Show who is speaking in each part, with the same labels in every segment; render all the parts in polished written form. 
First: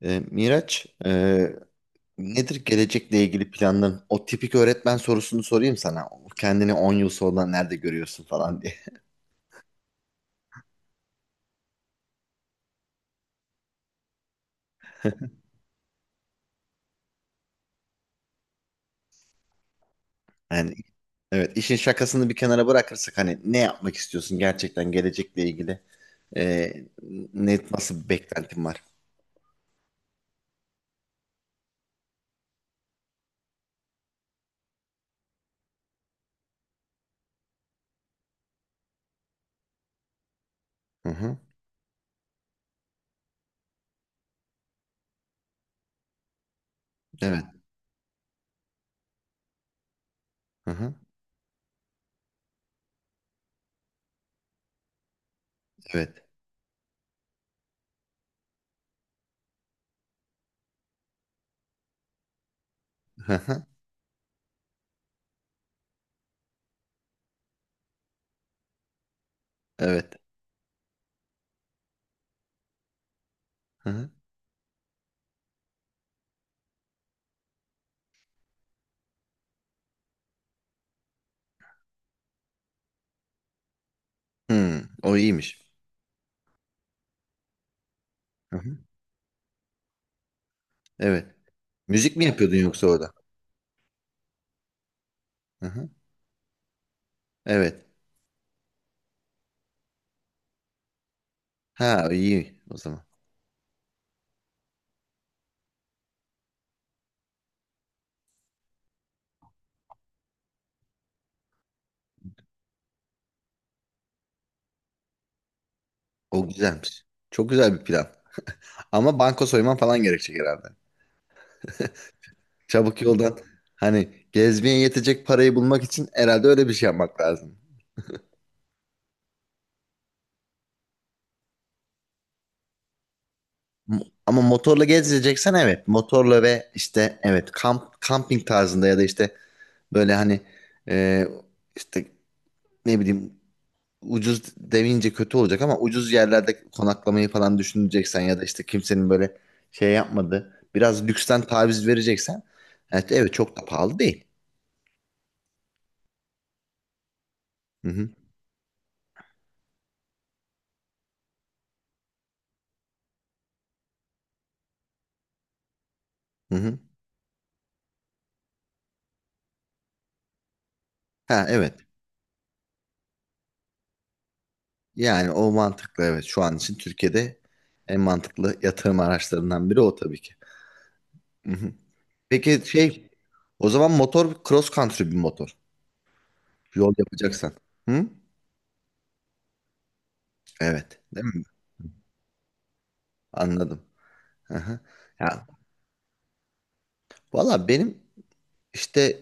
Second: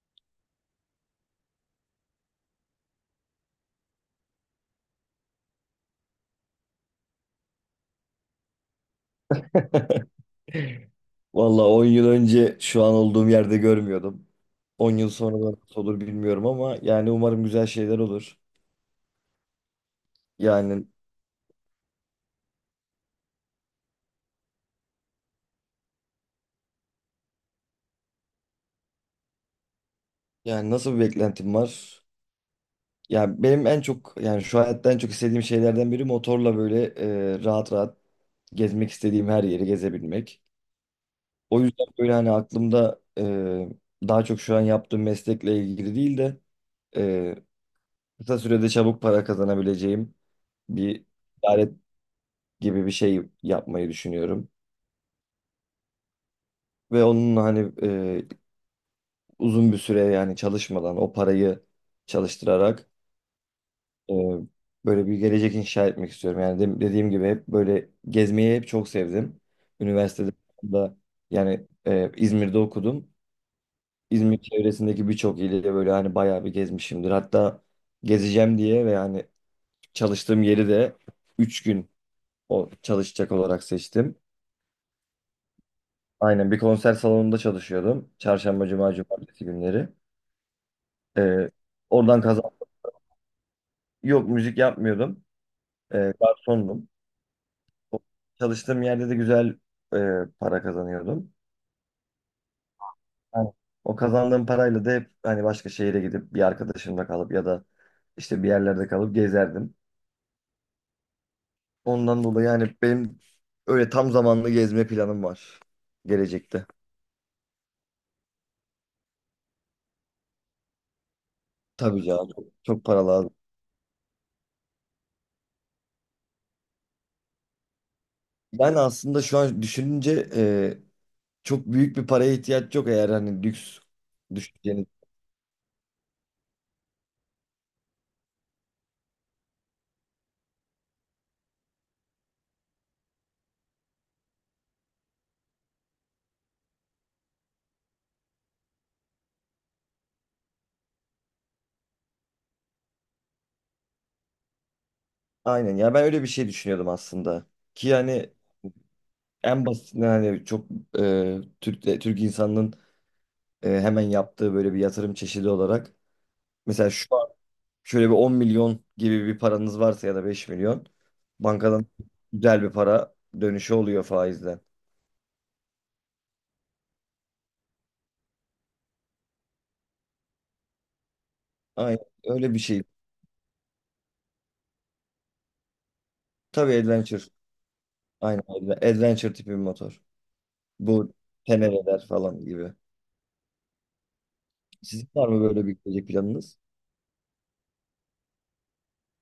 Speaker 1: Miraç, nedir gelecekle ilgili planların? O tipik öğretmen sorusunu sorayım sana. Kendini 10 yıl sonra nerede görüyorsun falan diye.
Speaker 2: Valla 10 yıl önce şu an olduğum yerde görmüyordum. 10 yıl sonra da nasıl olur bilmiyorum ama yani umarım güzel şeyler olur.
Speaker 1: Yani
Speaker 2: Yani
Speaker 1: evet, işin şakasını bir kenara bırakırsak hani ne yapmak istiyorsun gerçekten gelecekle ilgili? Ee, Nasıl bir beklentin var?
Speaker 2: yani nasıl bir beklentim var? Yani benim en çok yani şu hayatta en çok istediğim şeylerden biri motorla böyle rahat rahat gezmek istediğim her yeri gezebilmek.
Speaker 1: Hı hı.
Speaker 2: O yüzden böyle hani aklımda daha çok şu an yaptığım meslekle ilgili değil de e,
Speaker 1: Evet.
Speaker 2: kısa sürede çabuk para kazanabileceğim
Speaker 1: Hı hı.
Speaker 2: bir ticaret gibi bir şey yapmayı düşünüyorum.
Speaker 1: Evet.
Speaker 2: Ve onun hani uzun bir süre yani çalışmadan o parayı çalıştırarak
Speaker 1: Hı hı.
Speaker 2: e, böyle bir gelecek inşa etmek istiyorum. Yani dediğim gibi hep böyle gezmeyi hep çok sevdim.
Speaker 1: Evet.
Speaker 2: Üniversitede de yani İzmir'de okudum.
Speaker 1: Hı hı.
Speaker 2: İzmir çevresindeki birçok ili de böyle hani bayağı bir gezmişimdir. Hatta gezeceğim diye ve yani çalıştığım yeri de 3 gün o çalışacak olarak seçtim.
Speaker 1: O iyiymiş.
Speaker 2: Aynen, bir konser salonunda çalışıyordum.
Speaker 1: Hı
Speaker 2: Çarşamba,
Speaker 1: hı.
Speaker 2: cuma, cumartesi günleri.
Speaker 1: Evet.
Speaker 2: Ee,
Speaker 1: Müzik
Speaker 2: oradan
Speaker 1: mi
Speaker 2: kazan.
Speaker 1: yapıyordun yoksa orada?
Speaker 2: Yok, müzik yapmıyordum.
Speaker 1: Hı hı.
Speaker 2: Garsondum.
Speaker 1: Evet.
Speaker 2: O- Çalıştığım yerde de güzel para kazanıyordum.
Speaker 1: Ha, iyi o zaman.
Speaker 2: Aynen. O kazandığım parayla da hep hani başka şehire gidip bir arkadaşımla kalıp ya da işte bir yerlerde kalıp gezerdim. Ondan dolayı yani benim öyle tam zamanlı gezme planım var
Speaker 1: O
Speaker 2: gelecekte.
Speaker 1: güzelmiş. Çok güzel bir plan. Ama banka soyman falan gerekecek herhalde.
Speaker 2: Tabii canım, çok, çok
Speaker 1: Çabuk
Speaker 2: para lazım.
Speaker 1: yoldan hani gezmeye yetecek parayı bulmak için herhalde öyle bir şey yapmak lazım.
Speaker 2: Ben aslında şu an düşününce çok büyük bir paraya ihtiyaç yok eğer hani lüks
Speaker 1: M- Ama motorla
Speaker 2: düşünceniz.
Speaker 1: gezeceksen, evet. Motorla ve işte evet, kamping tarzında ya da işte böyle hani e, işte ne bileyim, ucuz demeyince kötü olacak ama ucuz yerlerde konaklamayı falan düşüneceksen ya da işte kimsenin böyle şey yapmadığı biraz lüksten taviz vereceksen, evet, evet çok da pahalı değil.
Speaker 2: Aynen ya, ben öyle bir şey düşünüyordum aslında.
Speaker 1: Hı
Speaker 2: Ki
Speaker 1: hı,
Speaker 2: hani en basitinden hani çok Türk Türk insanının hemen yaptığı böyle bir yatırım çeşidi olarak
Speaker 1: hı hı.
Speaker 2: mesela şu an şöyle bir 10 milyon gibi bir paranız varsa ya da 5 milyon
Speaker 1: Ha
Speaker 2: bankadan
Speaker 1: evet.
Speaker 2: güzel bir para dönüşü oluyor faizden.
Speaker 1: Yani o mantıklı, evet. Şu an için Türkiye'de en mantıklı yatırım araçlarından biri o tabii ki. Hı hı.
Speaker 2: Aynen öyle bir
Speaker 1: Peki
Speaker 2: şey.
Speaker 1: şey, o zaman motor cross country bir motor.
Speaker 2: Tabii,
Speaker 1: Yol
Speaker 2: adventure.
Speaker 1: yapacaksan. Hı?
Speaker 2: Aynen, adventure tipi bir motor.
Speaker 1: Evet.
Speaker 2: Bu
Speaker 1: Değil mi?
Speaker 2: tenereler falan gibi.
Speaker 1: Anladım. Hı.
Speaker 2: Sizin var mı
Speaker 1: Ya
Speaker 2: böyle bir gelecek planınız?
Speaker 1: valla benim işte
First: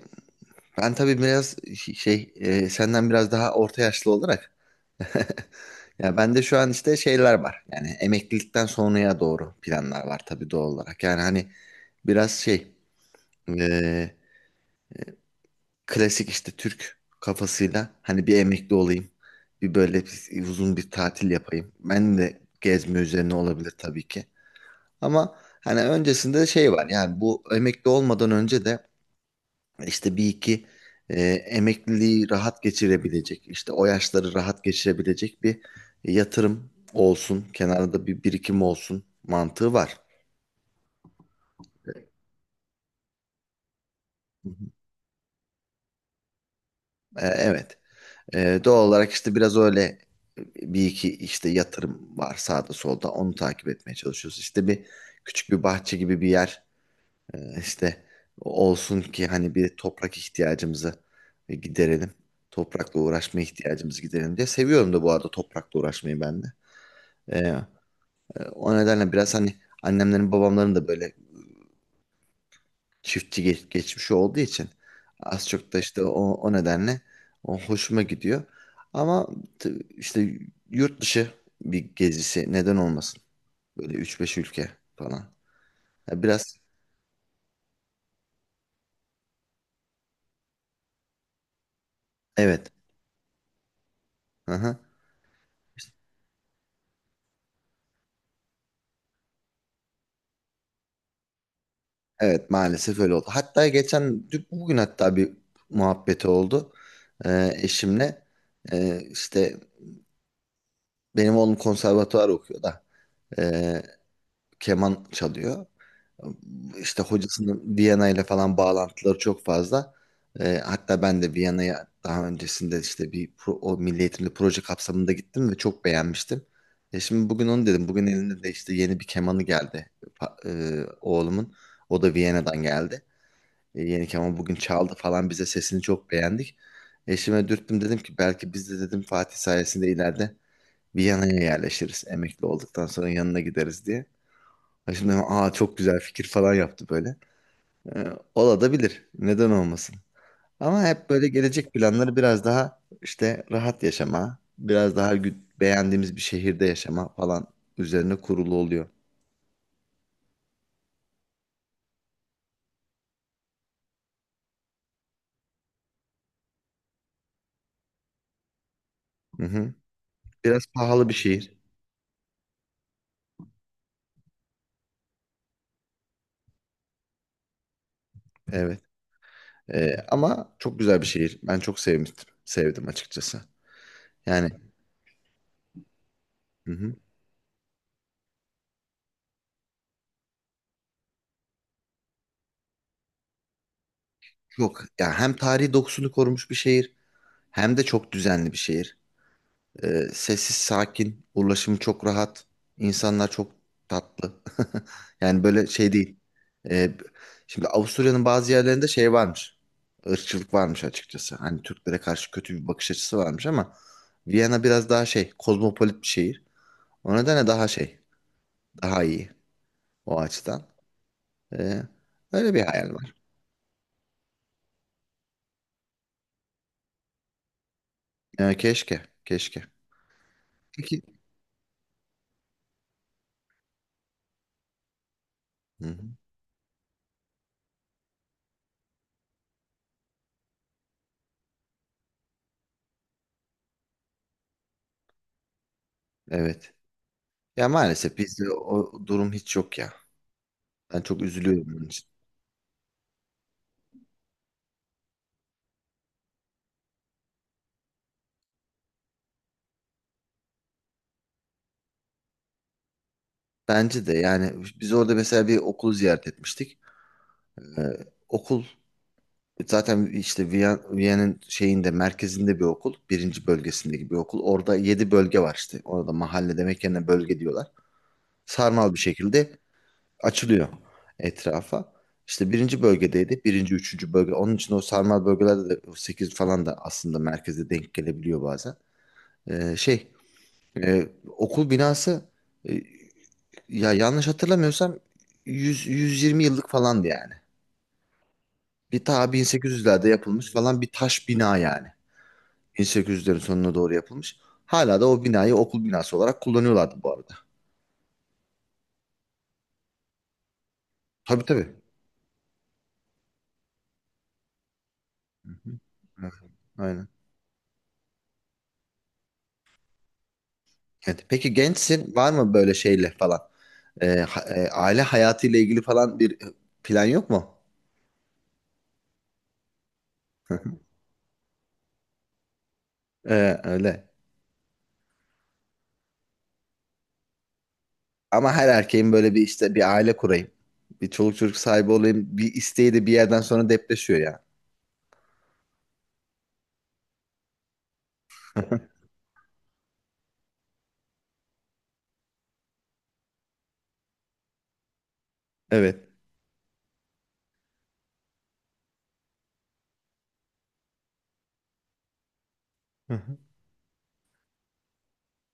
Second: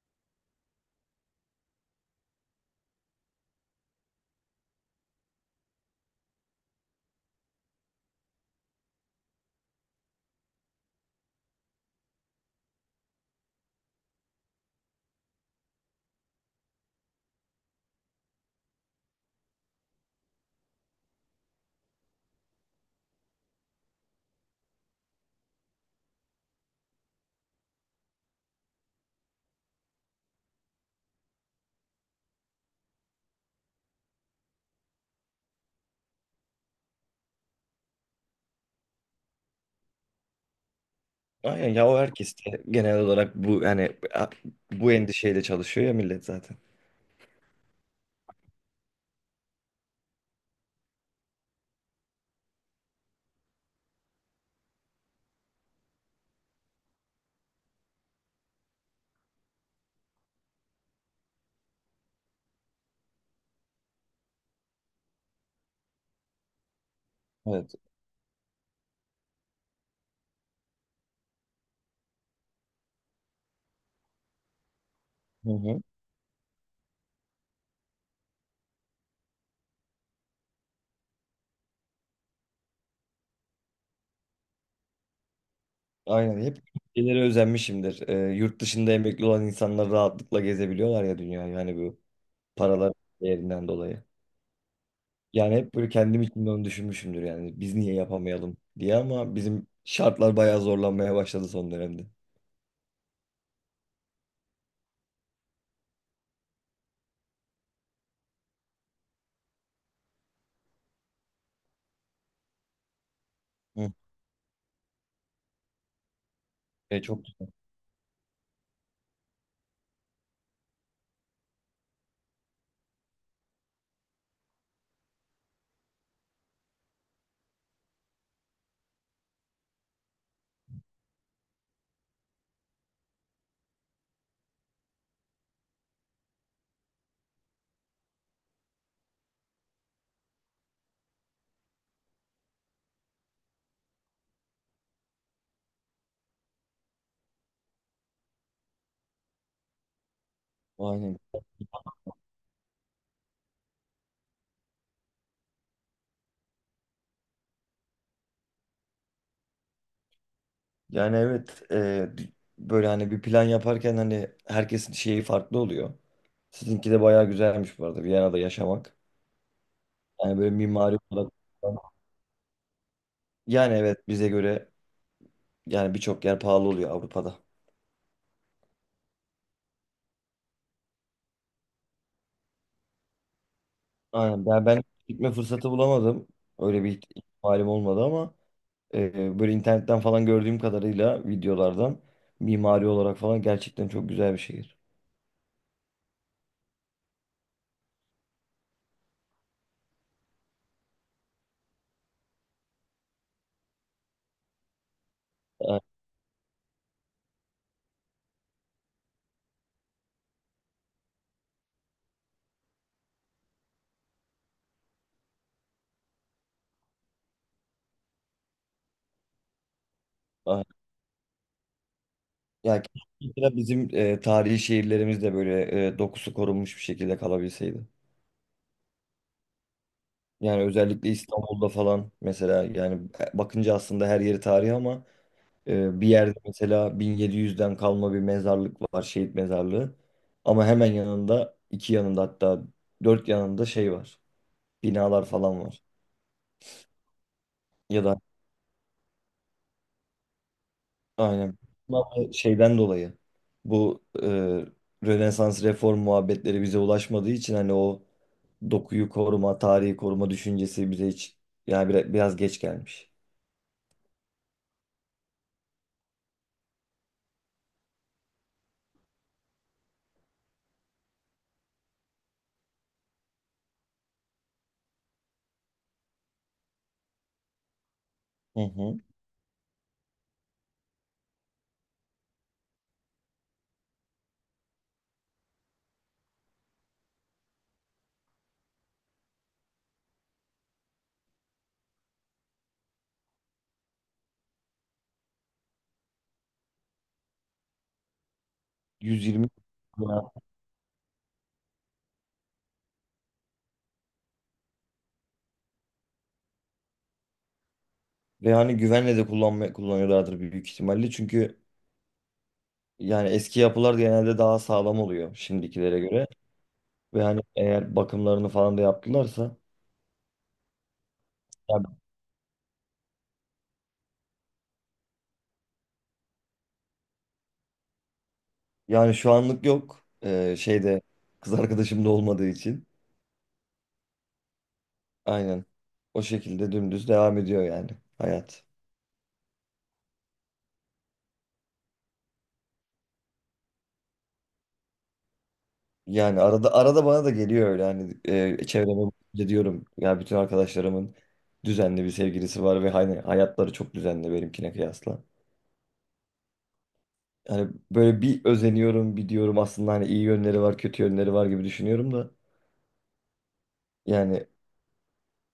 Speaker 1: ben tabii biraz şey, senden biraz daha orta yaşlı olarak ya bende şu an işte şeyler var. Yani emeklilikten sonraya doğru planlar var tabii doğal olarak. Yani hani biraz şey, e, klasik işte Türk kafasıyla hani bir emekli olayım. Bir böyle uzun bir tatil yapayım. Ben de gezme üzerine olabilir tabii ki. Ama hani öncesinde şey var yani bu emekli olmadan önce de işte bir iki emekliliği rahat geçirebilecek işte o yaşları rahat geçirebilecek bir yatırım olsun. Kenarda bir birikim olsun mantığı var.
Speaker 2: Aynen ya, o
Speaker 1: E,
Speaker 2: herkes de genel olarak bu yani
Speaker 1: Hı hı.
Speaker 2: bu endişeyle çalışıyor ya millet zaten.
Speaker 1: Evet. Doğal olarak işte biraz öyle bir iki işte yatırım var sağda solda, onu takip etmeye çalışıyoruz. İşte bir küçük bir bahçe gibi bir yer işte olsun ki hani bir toprak ihtiyacımızı giderelim. Toprakla uğraşma ihtiyacımızı giderelim diye. Seviyorum da bu arada toprakla uğraşmayı ben de. Ee,
Speaker 2: Evet.
Speaker 1: o nedenle biraz hani annemlerin babamların da böyle çiftçi geçmişi olduğu için az
Speaker 2: Hı
Speaker 1: çok da
Speaker 2: hı.
Speaker 1: işte o nedenle o hoşuma gidiyor. Ama işte yurt dışı bir gezisi neden olmasın? Böyle üç beş ülke falan. Ya
Speaker 2: Aynen,
Speaker 1: biraz,
Speaker 2: hep ülkelere özenmişimdir. Yurt dışında emekli olan insanlar rahatlıkla gezebiliyorlar ya dünya, yani bu
Speaker 1: evet.
Speaker 2: paralar değerinden dolayı.
Speaker 1: Hı-hı.
Speaker 2: Yani hep böyle kendim için de onu düşünmüşümdür, yani biz niye yapamayalım diye, ama bizim şartlar bayağı zorlanmaya başladı son dönemde.
Speaker 1: Evet, maalesef öyle oldu. Hatta geçen bugün hatta bir muhabbeti oldu, eşimle. İşte benim oğlum konservatuvar okuyor da, ee,
Speaker 2: Hı.
Speaker 1: keman çalıyor. İşte
Speaker 2: E, çok güzel.
Speaker 1: hocasının Viyana ile falan bağlantıları çok fazla. Hatta ben de Viyana'ya daha öncesinde işte bir o milli eğitimli proje kapsamında gittim ve çok beğenmiştim. Şimdi bugün onu dedim. Bugün elinde de işte yeni bir kemanı geldi, pa- oğlumun. O da Viyana'dan geldi. Yeni keman bugün çaldı falan bize, sesini çok beğendik. Eşime dürttüm, dedim ki belki biz de dedim Fatih sayesinde ileride Viyana'ya yerleşiriz. Emekli olduktan sonra yanına gideriz diye. Şimdi aa çok güzel fikir falan yaptı böyle. Ola Neden olmasın? Ama hep
Speaker 2: Aynen.
Speaker 1: böyle gelecek planları biraz daha işte rahat yaşama, biraz daha beğendiğimiz bir şehirde yaşama falan üzerine kurulu oluyor.
Speaker 2: Yani evet, böyle hani bir plan yaparken hani herkesin şeyi farklı oluyor. Sizinki de bayağı güzelmiş bu arada, Viyana'da yaşamak.
Speaker 1: Hı hı.
Speaker 2: Yani böyle
Speaker 1: Biraz
Speaker 2: mimari
Speaker 1: pahalı bir
Speaker 2: olarak.
Speaker 1: şehir.
Speaker 2: Yani evet, bize göre yani birçok yer pahalı oluyor Avrupa'da.
Speaker 1: Evet. Ama çok güzel bir şehir. Ben çok sevmiştim. Sevdim açıkçası.
Speaker 2: Aynen,
Speaker 1: Yani,
Speaker 2: ben gitme fırsatı bulamadım.
Speaker 1: hı
Speaker 2: Öyle
Speaker 1: hı.
Speaker 2: bir ihtimalim olmadı ama böyle internetten falan gördüğüm kadarıyla videolardan mimari olarak falan gerçekten çok güzel bir şehir.
Speaker 1: Çok. Ya hem tarihi dokusunu korumuş bir şehir hem de çok düzenli bir şehir. Sessiz, sakin, ulaşımı çok rahat, insanlar çok tatlı. Yani böyle şey değil. Ee, şimdi Avusturya'nın bazı yerlerinde şey varmış. Irkçılık varmış açıkçası. Hani Türklere karşı kötü bir bakış açısı varmış ama Viyana biraz daha şey, kozmopolit bir şehir. O nedenle daha şey, daha iyi o
Speaker 2: Aynen.
Speaker 1: açıdan. Ee, öyle bir
Speaker 2: Ya
Speaker 1: hayal var.
Speaker 2: keşke bizim tarihi şehirlerimiz de böyle dokusu korunmuş bir şekilde kalabilseydi.
Speaker 1: Keşke, keşke.
Speaker 2: Yani
Speaker 1: Peki.
Speaker 2: özellikle İstanbul'da falan mesela, yani bakınca aslında her yeri tarihi ama
Speaker 1: Hı hı.
Speaker 2: bir yerde mesela 1700'den kalma bir mezarlık var, şehit mezarlığı. Ama hemen yanında, iki yanında, hatta dört yanında şey var. Binalar falan var.
Speaker 1: Evet. Ya
Speaker 2: Ya
Speaker 1: maalesef
Speaker 2: da.
Speaker 1: bizde o durum hiç yok ya. Ben çok
Speaker 2: Aynen.
Speaker 1: üzülüyorum bunun için.
Speaker 2: Ama şeyden dolayı bu Rönesans reform muhabbetleri bize ulaşmadığı için hani o dokuyu koruma, tarihi koruma düşüncesi bize hiç yani biraz, biraz geç gelmiş.
Speaker 1: Bence de yani biz orada mesela bir okul ziyaret etmiştik. Ee, okul zaten işte Viyana'nın şeyinde, merkezinde bir okul. Birinci bölgesindeki bir okul. Orada yedi bölge var işte. Orada mahalle demek yerine bölge diyorlar.
Speaker 2: Hı
Speaker 1: Sarmal
Speaker 2: hı.
Speaker 1: bir şekilde açılıyor etrafa. İşte birinci bölgedeydi. Birinci, üçüncü bölge. Onun için o sarmal bölgelerde de o sekiz falan da aslında merkeze denk gelebiliyor bazen. Şey, e, okul binası, e, ya yanlış hatırlamıyorsam 100, 120 yıllık falandı yani. Ta
Speaker 2: 120.
Speaker 1: 1800'lerde yapılmış falan bir taş bina yani. 1800'lerin sonuna doğru yapılmış. Hala da o binayı okul binası olarak kullanıyorlardı bu arada.
Speaker 2: Ve hani güvenle de kullanıyorlardır büyük ihtimalle.
Speaker 1: Tabii
Speaker 2: Çünkü
Speaker 1: tabii.
Speaker 2: yani eski yapılar genelde daha sağlam oluyor şimdikilere göre.
Speaker 1: Evet, aynen.
Speaker 2: Ve hani eğer bakımlarını falan da yaptılarsa
Speaker 1: Evet. Peki
Speaker 2: yani,
Speaker 1: gençsin, var mı böyle şeyle falan? Aile hayatıyla ilgili falan bir plan yok mu?
Speaker 2: yani şu anlık yok.
Speaker 1: Hı hı.
Speaker 2: Şeyde kız arkadaşım da olmadığı için.
Speaker 1: Öyle.
Speaker 2: Aynen. O şekilde dümdüz devam ediyor yani
Speaker 1: Ama
Speaker 2: hayat.
Speaker 1: her erkeğin böyle bir işte bir aile kurayım. Bir çoluk çocuk sahibi olayım. Bir isteği de bir yerden sonra depreşiyor ya.
Speaker 2: Yani arada arada bana da geliyor öyle hani çevreme bakınca diyorum ya bütün arkadaşlarımın düzenli bir sevgilisi var ve hani hayatları çok düzenli benimkine kıyasla.
Speaker 1: Evet.
Speaker 2: Yani böyle bir özeniyorum, bir diyorum, aslında hani iyi yönleri var, kötü yönleri var gibi düşünüyorum da
Speaker 1: Hı hı.
Speaker 2: yani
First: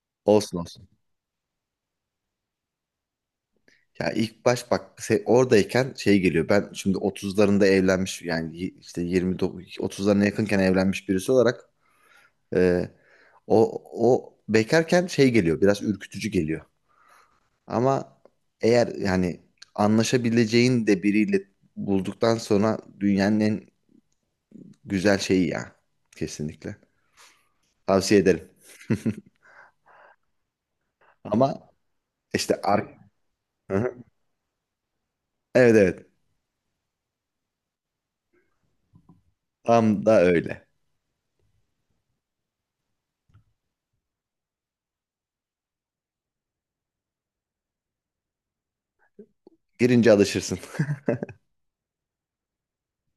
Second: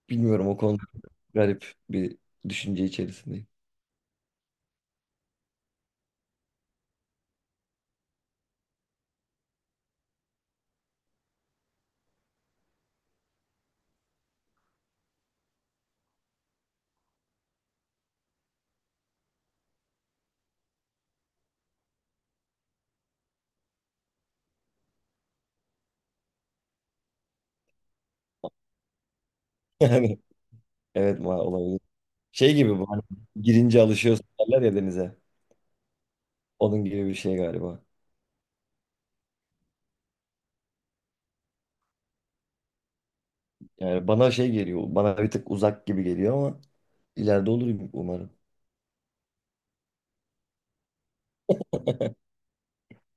Speaker 2: bilmiyorum,
Speaker 1: Olsun
Speaker 2: o konuda
Speaker 1: olsun.
Speaker 2: garip bir düşünce içerisindeyim.
Speaker 1: Ya ilk baş bak oradayken şey geliyor. Ben şimdi otuzlarında evlenmiş yani işte 29 30'larına yakınken evlenmiş birisi olarak e, o bekarken şey geliyor. Biraz ürkütücü geliyor. Ama eğer yani anlaşabileceğin de biriyle bulduktan sonra dünyanın en güzel şeyi ya. Kesinlikle. Tavsiye ederim.
Speaker 2: Yani evet, ma
Speaker 1: Ama
Speaker 2: olabilir. Şey
Speaker 1: işte,
Speaker 2: gibi bu hani,
Speaker 1: Hı
Speaker 2: girince
Speaker 1: hı.
Speaker 2: alışıyorsun derler ya denize.
Speaker 1: Evet evet.
Speaker 2: Onun gibi bir şey galiba.
Speaker 1: Tam da öyle.
Speaker 2: Yani bana şey geliyor, bana bir tık uzak gibi geliyor ama ileride olur umarım.
Speaker 1: Girince alışırsın.